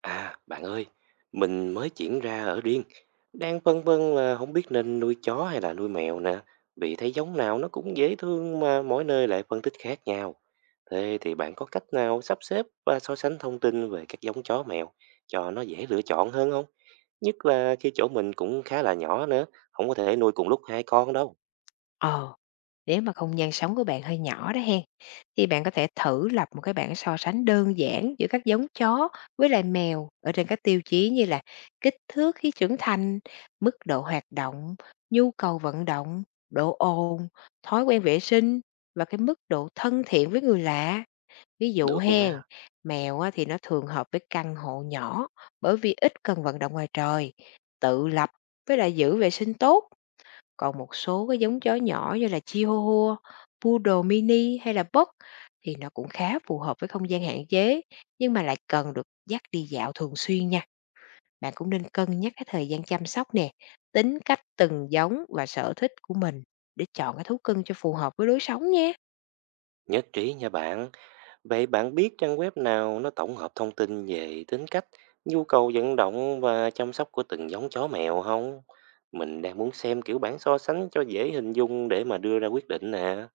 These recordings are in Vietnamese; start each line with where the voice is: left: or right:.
right: À, bạn ơi, mình mới chuyển ra ở riêng, đang phân vân là không biết nên nuôi chó hay là nuôi mèo nè, vì thấy giống nào nó cũng dễ thương mà mỗi nơi lại phân tích khác nhau. Thế thì bạn có cách nào sắp xếp và so sánh thông tin về các giống chó mèo cho nó dễ lựa chọn hơn không? Nhất là khi chỗ mình cũng khá là nhỏ nữa, không có thể nuôi cùng lúc hai con đâu.
left: Ờ, nếu mà không gian sống của bạn hơi nhỏ đó hen, thì bạn có thể thử lập một cái bảng so sánh đơn giản giữa các giống chó với lại mèo ở trên các tiêu chí như là kích thước khi trưởng thành, mức độ hoạt động, nhu cầu vận động, độ ồn, thói quen vệ sinh và cái mức độ thân thiện với người lạ. Ví dụ
right: Được nha,
left: hen, mèo á thì nó thường hợp với căn hộ nhỏ bởi vì ít cần vận động ngoài trời, tự lập với lại giữ vệ sinh tốt. Còn một số cái giống chó nhỏ như là Chihuahua, Poodle mini hay là Pug thì nó cũng khá phù hợp với không gian hạn chế, nhưng mà lại cần được dắt đi dạo thường xuyên nha. Bạn cũng nên cân nhắc cái thời gian chăm sóc nè, tính cách từng giống và sở thích của mình để chọn cái thú cưng cho phù hợp với lối sống nha.
right: nhất trí nha bạn. Vậy bạn biết trang web nào nó tổng hợp thông tin về tính cách, nhu cầu vận động và chăm sóc của từng giống chó mèo không? Mình đang muốn xem kiểu bảng so sánh cho dễ hình dung để mà đưa ra quyết định nè.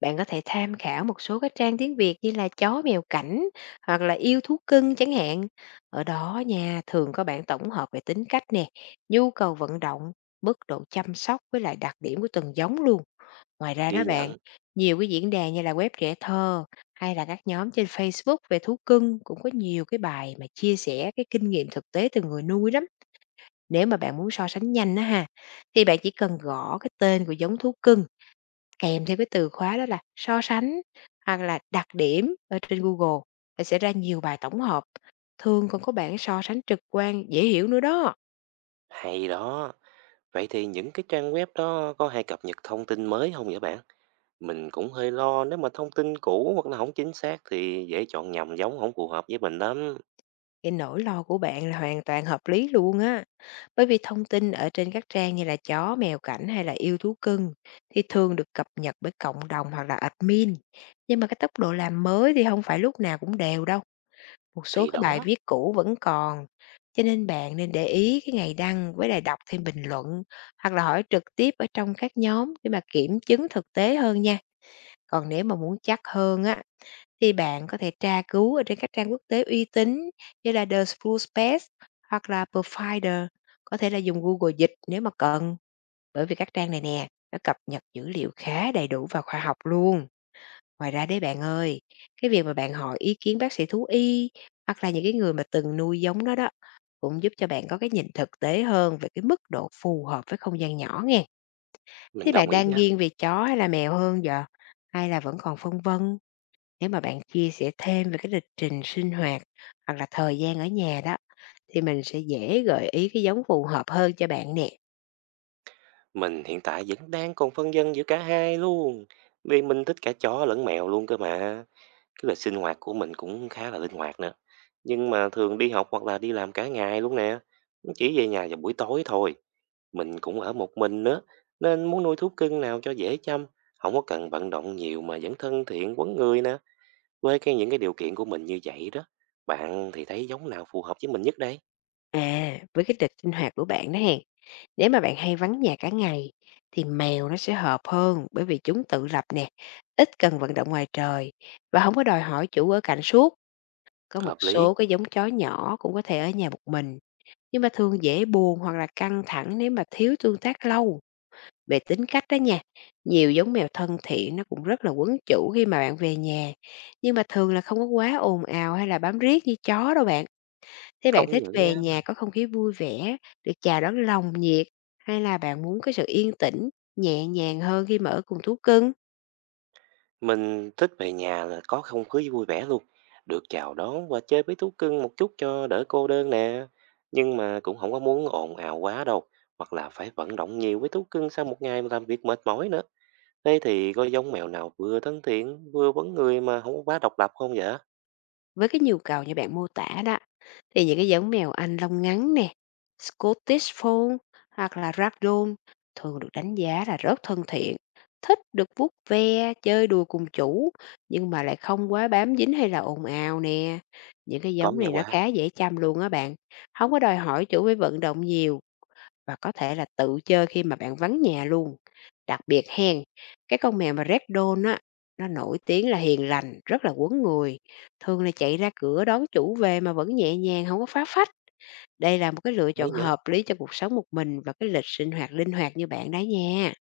left: Bạn có thể tham khảo một số các trang tiếng Việt như là Chó mèo cảnh hoặc là Yêu thú cưng chẳng hạn. Ở đó nha, thường có bản tổng hợp về tính cách nè, nhu cầu vận động, mức độ chăm sóc với lại đặc điểm của từng giống luôn. Ngoài ra đó
right: Ghi
left: bạn,
right: nhận.
left: nhiều cái diễn đàn như là web trẻ thơ hay là các nhóm trên Facebook về thú cưng cũng có nhiều cái bài mà chia sẻ cái kinh nghiệm thực tế từ người nuôi lắm. Nếu mà bạn muốn so sánh nhanh đó ha, thì bạn chỉ cần gõ cái tên của giống thú cưng kèm theo cái từ khóa đó là so sánh hoặc là đặc điểm ở trên Google thì sẽ ra nhiều bài tổng hợp. Thường còn có bảng so sánh trực quan dễ hiểu nữa đó.
right: Hay đó. Vậy thì những cái trang web đó có hay cập nhật thông tin mới không vậy bạn? Mình cũng hơi lo nếu mà thông tin cũ hoặc là không chính xác thì dễ chọn nhầm giống không phù hợp với mình lắm.
left: Cái nỗi lo của bạn là hoàn toàn hợp lý luôn á. Bởi vì thông tin ở trên các trang như là chó, mèo cảnh hay là yêu thú cưng thì thường được cập nhật bởi cộng đồng hoặc là admin. Nhưng mà cái tốc độ làm mới thì không phải lúc nào cũng đều đâu. Một số
right: Thì
left: cái bài
right: đó,
left: viết cũ vẫn còn, cho nên bạn nên để ý cái ngày đăng với lại đọc thêm bình luận hoặc là hỏi trực tiếp ở trong các nhóm để mà kiểm chứng thực tế hơn nha. Còn nếu mà muốn chắc hơn á thì bạn có thể tra cứu ở trên các trang quốc tế uy tín như là The School Space hoặc là Provider, có thể là dùng Google dịch nếu mà cần. Bởi vì các trang này nè, nó cập nhật dữ liệu khá đầy đủ và khoa học luôn. Ngoài ra đấy bạn ơi, cái việc mà bạn hỏi ý kiến bác sĩ thú y hoặc là những cái người mà từng nuôi giống nó đó cũng giúp cho bạn có cái nhìn thực tế hơn về cái mức độ phù hợp với không gian nhỏ nghe.
right: mình
left: Thế
right: đồng
left: bạn
right: ý
left: đang
right: nha.
left: nghiêng về chó hay là mèo hơn giờ? Hay là vẫn còn phân vân? Nếu mà bạn chia sẻ thêm về cái lịch trình sinh hoạt hoặc là thời gian ở nhà đó thì mình sẽ dễ gợi ý cái giống phù hợp hơn cho bạn nè.
right: Mình hiện tại vẫn đang còn phân vân giữa cả hai luôn. Vì mình thích cả chó lẫn mèo luôn cơ mà. Cái lịch sinh hoạt của mình cũng khá là linh hoạt nữa. Nhưng mà thường đi học hoặc là đi làm cả ngày luôn nè. Chỉ về nhà vào buổi tối thôi. Mình cũng ở một mình nữa. Nên muốn nuôi thú cưng nào cho dễ chăm. Không có cần vận động nhiều mà vẫn thân thiện quấn người nè. Với những cái điều kiện của mình như vậy đó. Bạn thì thấy giống nào phù hợp với mình nhất đây?
left: À, với cái lịch sinh hoạt của bạn đó hèn. Nếu mà bạn hay vắng nhà cả ngày thì mèo nó sẽ hợp hơn bởi vì chúng tự lập nè, ít cần vận động ngoài trời và không có đòi hỏi chủ ở cạnh suốt. Có một
right: Hợp lý.
left: số cái giống chó nhỏ cũng có thể ở nhà một mình, nhưng mà thường dễ buồn hoặc là căng thẳng nếu mà thiếu tương tác lâu. Về tính cách đó nha, nhiều giống mèo thân thiện nó cũng rất là quấn chủ khi mà bạn về nhà, nhưng mà thường là không có quá ồn ào hay là bám riết như chó đâu bạn. Thế bạn
right: Công
left: thích
right: nhận nha.
left: về nhà có không khí vui vẻ, được chào đón nồng nhiệt, hay là bạn muốn cái sự yên tĩnh, nhẹ nhàng hơn khi mà ở cùng thú cưng?
right: Mình thích về nhà là có không khí vui vẻ luôn, được chào đón và chơi với thú cưng một chút cho đỡ cô đơn nè. Nhưng mà cũng không có muốn ồn ào quá đâu, hoặc là phải vận động nhiều với thú cưng sau một ngày làm việc mệt mỏi nữa. Thế thì có giống mèo nào vừa thân thiện, vừa vấn người mà không có quá độc lập không vậy?
left: Với cái nhu cầu như bạn mô tả đó, thì những cái giống mèo Anh lông ngắn nè, Scottish Fold hoặc là Ragdoll thường được đánh giá là rất thân thiện, thích được vuốt ve, chơi đùa cùng chủ, nhưng mà lại không quá bám dính hay là ồn ào nè. Những cái
right: Có
left: giống
right: nghe
left: này nó
right: qua,
left: khá dễ chăm luôn á bạn, không có đòi hỏi chủ phải vận động nhiều và có thể là tự chơi khi mà bạn vắng nhà luôn. Đặc biệt hen, cái con mèo mà Ragdoll á, nó nổi tiếng là hiền lành, rất là quấn người, thường là chạy ra cửa đón chủ về mà vẫn nhẹ nhàng, không có phá phách. Đây là một cái lựa
right: thấy
left: chọn
right: vậy.
left: hợp lý cho cuộc sống một mình và cái lịch sinh hoạt linh hoạt như bạn đấy nha.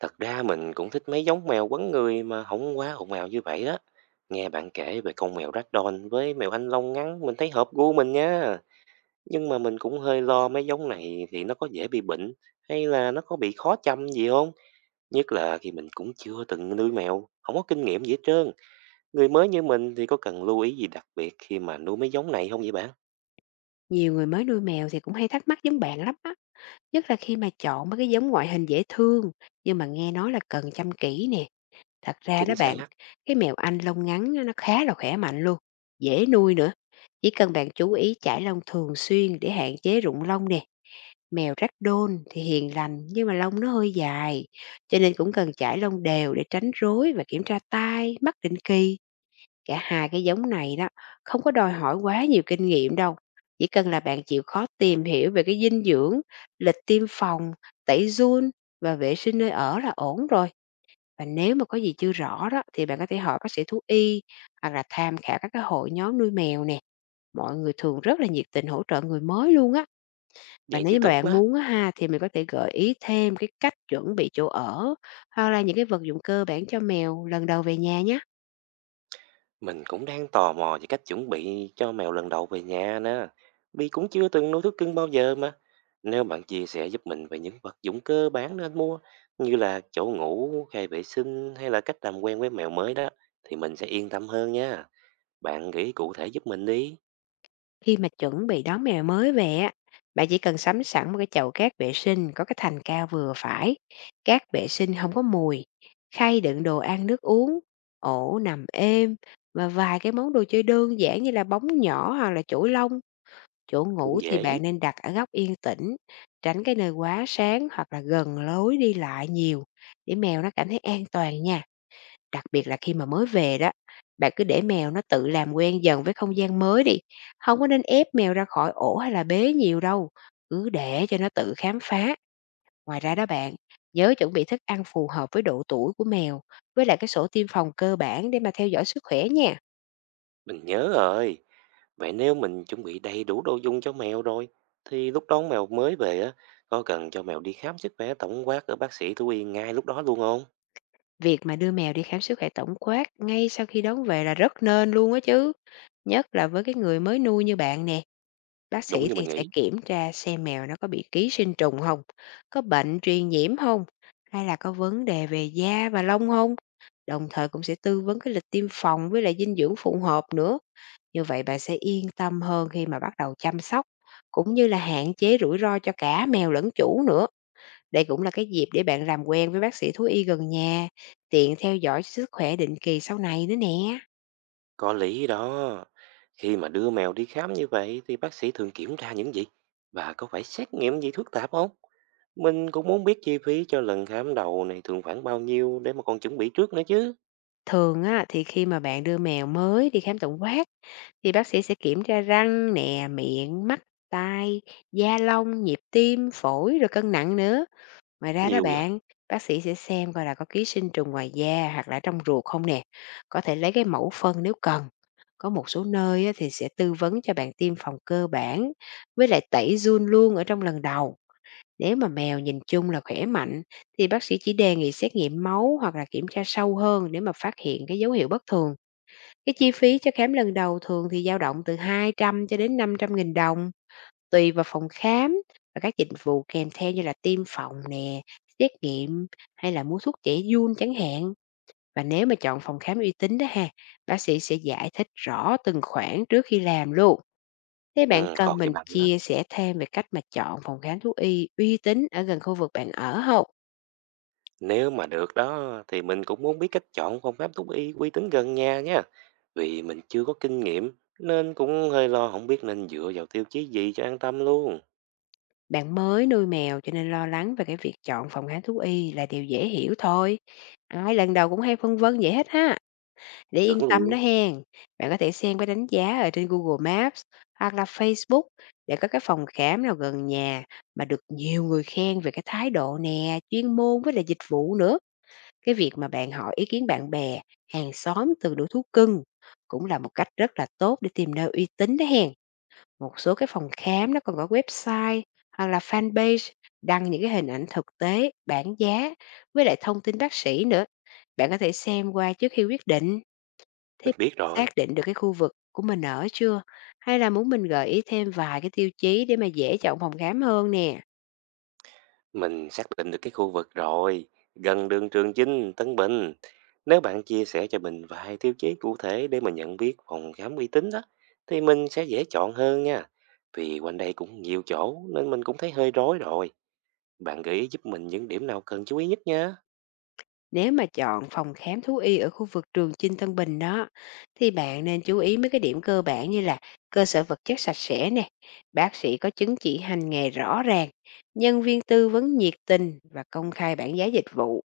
right: Thật ra mình cũng thích mấy giống mèo quấn người mà không quá ồn ào như vậy đó. Nghe bạn kể về con mèo Ragdoll với mèo Anh Long ngắn, mình thấy hợp gu mình nha. Nhưng mà mình cũng hơi lo mấy giống này thì nó có dễ bị bệnh hay là nó có bị khó chăm gì không? Nhất là khi mình cũng chưa từng nuôi mèo, không có kinh nghiệm gì hết trơn. Người mới như mình thì có cần lưu ý gì đặc biệt khi mà nuôi mấy giống này không vậy bạn?
left: Nhiều người mới nuôi mèo thì cũng hay thắc mắc giống bạn lắm á, nhất là khi mà chọn mấy cái giống ngoại hình dễ thương, nhưng mà nghe nói là cần chăm kỹ nè. Thật ra đó
right: Chính
left: bạn,
right: xác,
left: cái mèo Anh lông ngắn á, nó khá là khỏe mạnh luôn, dễ nuôi nữa. Chỉ cần bạn chú ý chải lông thường xuyên để hạn chế rụng lông nè. Mèo ragdoll thì hiền lành nhưng mà lông nó hơi dài, cho nên cũng cần chải lông đều để tránh rối và kiểm tra tai, mắt định kỳ. Cả hai cái giống này đó, không có đòi hỏi quá nhiều kinh nghiệm đâu. Chỉ cần là bạn chịu khó tìm hiểu về cái dinh dưỡng, lịch tiêm phòng, tẩy giun và vệ sinh nơi ở là ổn rồi. Và nếu mà có gì chưa rõ đó thì bạn có thể hỏi bác sĩ thú y hoặc là tham khảo các cái hội nhóm nuôi mèo nè. Mọi người thường rất là nhiệt tình hỗ trợ người mới luôn á. Và
right: vậy
left: nếu
right: thì
left: như mà
right: tốt
left: bạn
right: quá.
left: muốn á ha thì mình có thể gợi ý thêm cái cách chuẩn bị chỗ ở hoặc là những cái vật dụng cơ bản cho mèo lần đầu về nhà nha.
right: Mình cũng đang tò mò về cách chuẩn bị cho mèo lần đầu về nhà nữa. Bi cũng chưa từng nuôi thú cưng bao giờ mà. Nếu bạn chia sẻ giúp mình về những vật dụng cơ bản nên mua, như là chỗ ngủ, khay vệ sinh hay là cách làm quen với mèo mới đó, thì mình sẽ yên tâm hơn nha. Bạn nghĩ cụ thể giúp mình đi,
left: Khi mà chuẩn bị đón mèo mới về á, bạn chỉ cần sắm sẵn một cái chậu cát vệ sinh có cái thành cao vừa phải, cát vệ sinh không có mùi, khay đựng đồ ăn nước uống, ổ nằm êm và vài cái món đồ chơi đơn giản như là bóng nhỏ hoặc là chổi lông. Chỗ
right: cũng
left: ngủ thì
right: dễ.
left: bạn nên đặt ở góc yên tĩnh, tránh cái nơi quá sáng hoặc là gần lối đi lại nhiều để mèo nó cảm thấy an toàn nha. Đặc biệt là khi mà mới về đó, bạn cứ để mèo nó tự làm quen dần với không gian mới đi, không có nên ép mèo ra khỏi ổ hay là bế nhiều đâu, cứ để cho nó tự khám phá. Ngoài ra đó bạn, nhớ chuẩn bị thức ăn phù hợp với độ tuổi của mèo, với lại cái sổ tiêm phòng cơ bản để mà theo dõi sức khỏe nha.
right: Mình nhớ rồi. Vậy nếu mình chuẩn bị đầy đủ đồ dùng cho mèo rồi, thì lúc đón mèo mới về á, có cần cho mèo đi khám sức khỏe tổng quát ở bác sĩ thú y ngay lúc đó luôn không?
left: Việc mà đưa mèo đi khám sức khỏe tổng quát ngay sau khi đón về là rất nên luôn á chứ, nhất là với cái người mới nuôi như bạn nè. Bác
right: Đúng
left: sĩ
right: như mình
left: thì sẽ
right: nghĩ.
left: kiểm tra xem mèo nó có bị ký sinh trùng không, có bệnh truyền nhiễm không, hay là có vấn đề về da và lông không. Đồng thời cũng sẽ tư vấn cái lịch tiêm phòng với lại dinh dưỡng phù hợp nữa. Như vậy bạn sẽ yên tâm hơn khi mà bắt đầu chăm sóc, cũng như là hạn chế rủi ro cho cả mèo lẫn chủ nữa. Đây cũng là cái dịp để bạn làm quen với bác sĩ thú y gần nhà, tiện theo dõi sức khỏe định kỳ sau này nữa nè.
right: Có lý đó. Khi mà đưa mèo đi khám như vậy thì bác sĩ thường kiểm tra những gì và có phải xét nghiệm gì phức tạp không? Mình cũng muốn biết chi phí cho lần khám đầu này thường khoảng bao nhiêu để mà còn chuẩn bị trước nữa chứ.
left: Thường á, thì khi mà bạn đưa mèo mới đi khám tổng quát, thì bác sĩ sẽ kiểm tra răng nè, miệng, mắt, tai, da lông, nhịp tim, phổi, rồi cân nặng nữa. Ngoài ra đó
right: Nhiều vậy?
left: bạn, bác sĩ sẽ xem coi là có ký sinh trùng ngoài da hoặc là trong ruột không nè. Có thể lấy cái mẫu phân nếu cần. Có một số nơi á, thì sẽ tư vấn cho bạn tiêm phòng cơ bản với lại tẩy giun luôn ở trong lần đầu. Nếu mà mèo nhìn chung là khỏe mạnh thì bác sĩ chỉ đề nghị xét nghiệm máu hoặc là kiểm tra sâu hơn để mà phát hiện cái dấu hiệu bất thường. Cái chi phí cho khám lần đầu thường thì dao động từ 200 cho đến 500 nghìn đồng, tùy vào phòng khám và các dịch vụ kèm theo như là tiêm phòng nè, xét nghiệm hay là mua thuốc trẻ giun chẳng hạn. Và nếu mà chọn phòng khám uy tín đó ha, bác sĩ sẽ giải thích rõ từng khoản trước khi làm luôn. Thế bạn
right: Ừ,
left: cần
right: còn gì
left: mình
right: bằng nữa.
left: chia sẻ thêm về cách mà chọn phòng khám thú y uy tín ở gần khu vực bạn ở không?
right: Nếu mà được đó thì mình cũng muốn biết cách chọn phương pháp thú y uy tín gần nhà nha. Vì mình chưa có kinh nghiệm nên cũng hơi lo không biết nên dựa vào tiêu chí gì cho an tâm luôn.
left: Bạn mới nuôi mèo cho nên lo lắng về cái việc chọn phòng khám thú y là điều dễ hiểu thôi. Ai lần đầu cũng hay phân vân vậy hết ha. Để yên
right: Chuẩn
left: tâm
right: luôn.
left: đó hen. Bạn có thể xem cái đánh giá ở trên Google Maps hoặc là Facebook để có cái phòng khám nào gần nhà mà được nhiều người khen về cái thái độ nè, chuyên môn với lại dịch vụ nữa. Cái việc mà bạn hỏi ý kiến bạn bè, hàng xóm từ đủ thú cưng cũng là một cách rất là tốt để tìm nơi uy tín đó hen. Một số cái phòng khám nó còn có website hoặc là fanpage đăng những cái hình ảnh thực tế, bảng giá với lại thông tin bác sĩ nữa. Bạn có thể xem qua trước khi quyết định. Thì
right: Mình biết
left: xác
right: rồi.
left: định được cái khu vực của mình ở chưa? Hay là muốn mình gợi ý thêm vài cái tiêu chí để mà dễ chọn phòng khám hơn nè?
right: Mình xác định được cái khu vực rồi, gần đường Trường Chinh, Tân Bình. Nếu bạn chia sẻ cho mình vài tiêu chí cụ thể để mà nhận biết phòng khám uy tín đó, thì mình sẽ dễ chọn hơn nha. Vì quanh đây cũng nhiều chỗ nên mình cũng thấy hơi rối rồi. Bạn gợi ý giúp mình những điểm nào cần chú ý nhất nha.
left: Nếu mà chọn phòng khám thú y ở khu vực trường Chinh Tân Bình đó, thì bạn nên chú ý mấy cái điểm cơ bản như là cơ sở vật chất sạch sẽ nè, bác sĩ có chứng chỉ hành nghề rõ ràng, nhân viên tư vấn nhiệt tình và công khai bảng giá dịch vụ.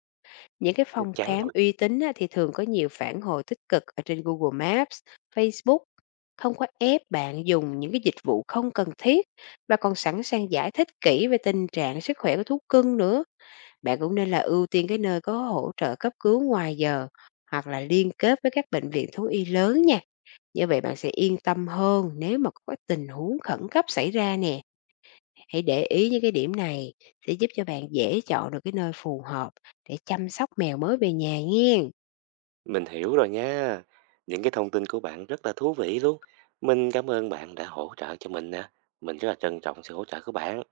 left: Những cái
right: Chắc
left: phòng
right: chắn
left: khám
right: rồi.
left: uy tín á, thì thường có nhiều phản hồi tích cực ở trên Google Maps, Facebook, không có ép bạn dùng những cái dịch vụ không cần thiết và còn sẵn sàng giải thích kỹ về tình trạng sức khỏe của thú cưng nữa. Bạn cũng nên là ưu tiên cái nơi có hỗ trợ cấp cứu ngoài giờ hoặc là liên kết với các bệnh viện thú y lớn nha. Như vậy bạn sẽ yên tâm hơn nếu mà có cái tình huống khẩn cấp xảy ra nè. Hãy để ý những cái điểm này sẽ giúp cho bạn dễ chọn được cái nơi phù hợp để chăm sóc mèo mới về nhà nha.
right: Mình hiểu rồi nha. Những cái thông tin của bạn rất là thú vị luôn. Mình cảm ơn bạn đã hỗ trợ cho mình nè. Mình rất là trân trọng sự hỗ trợ của bạn.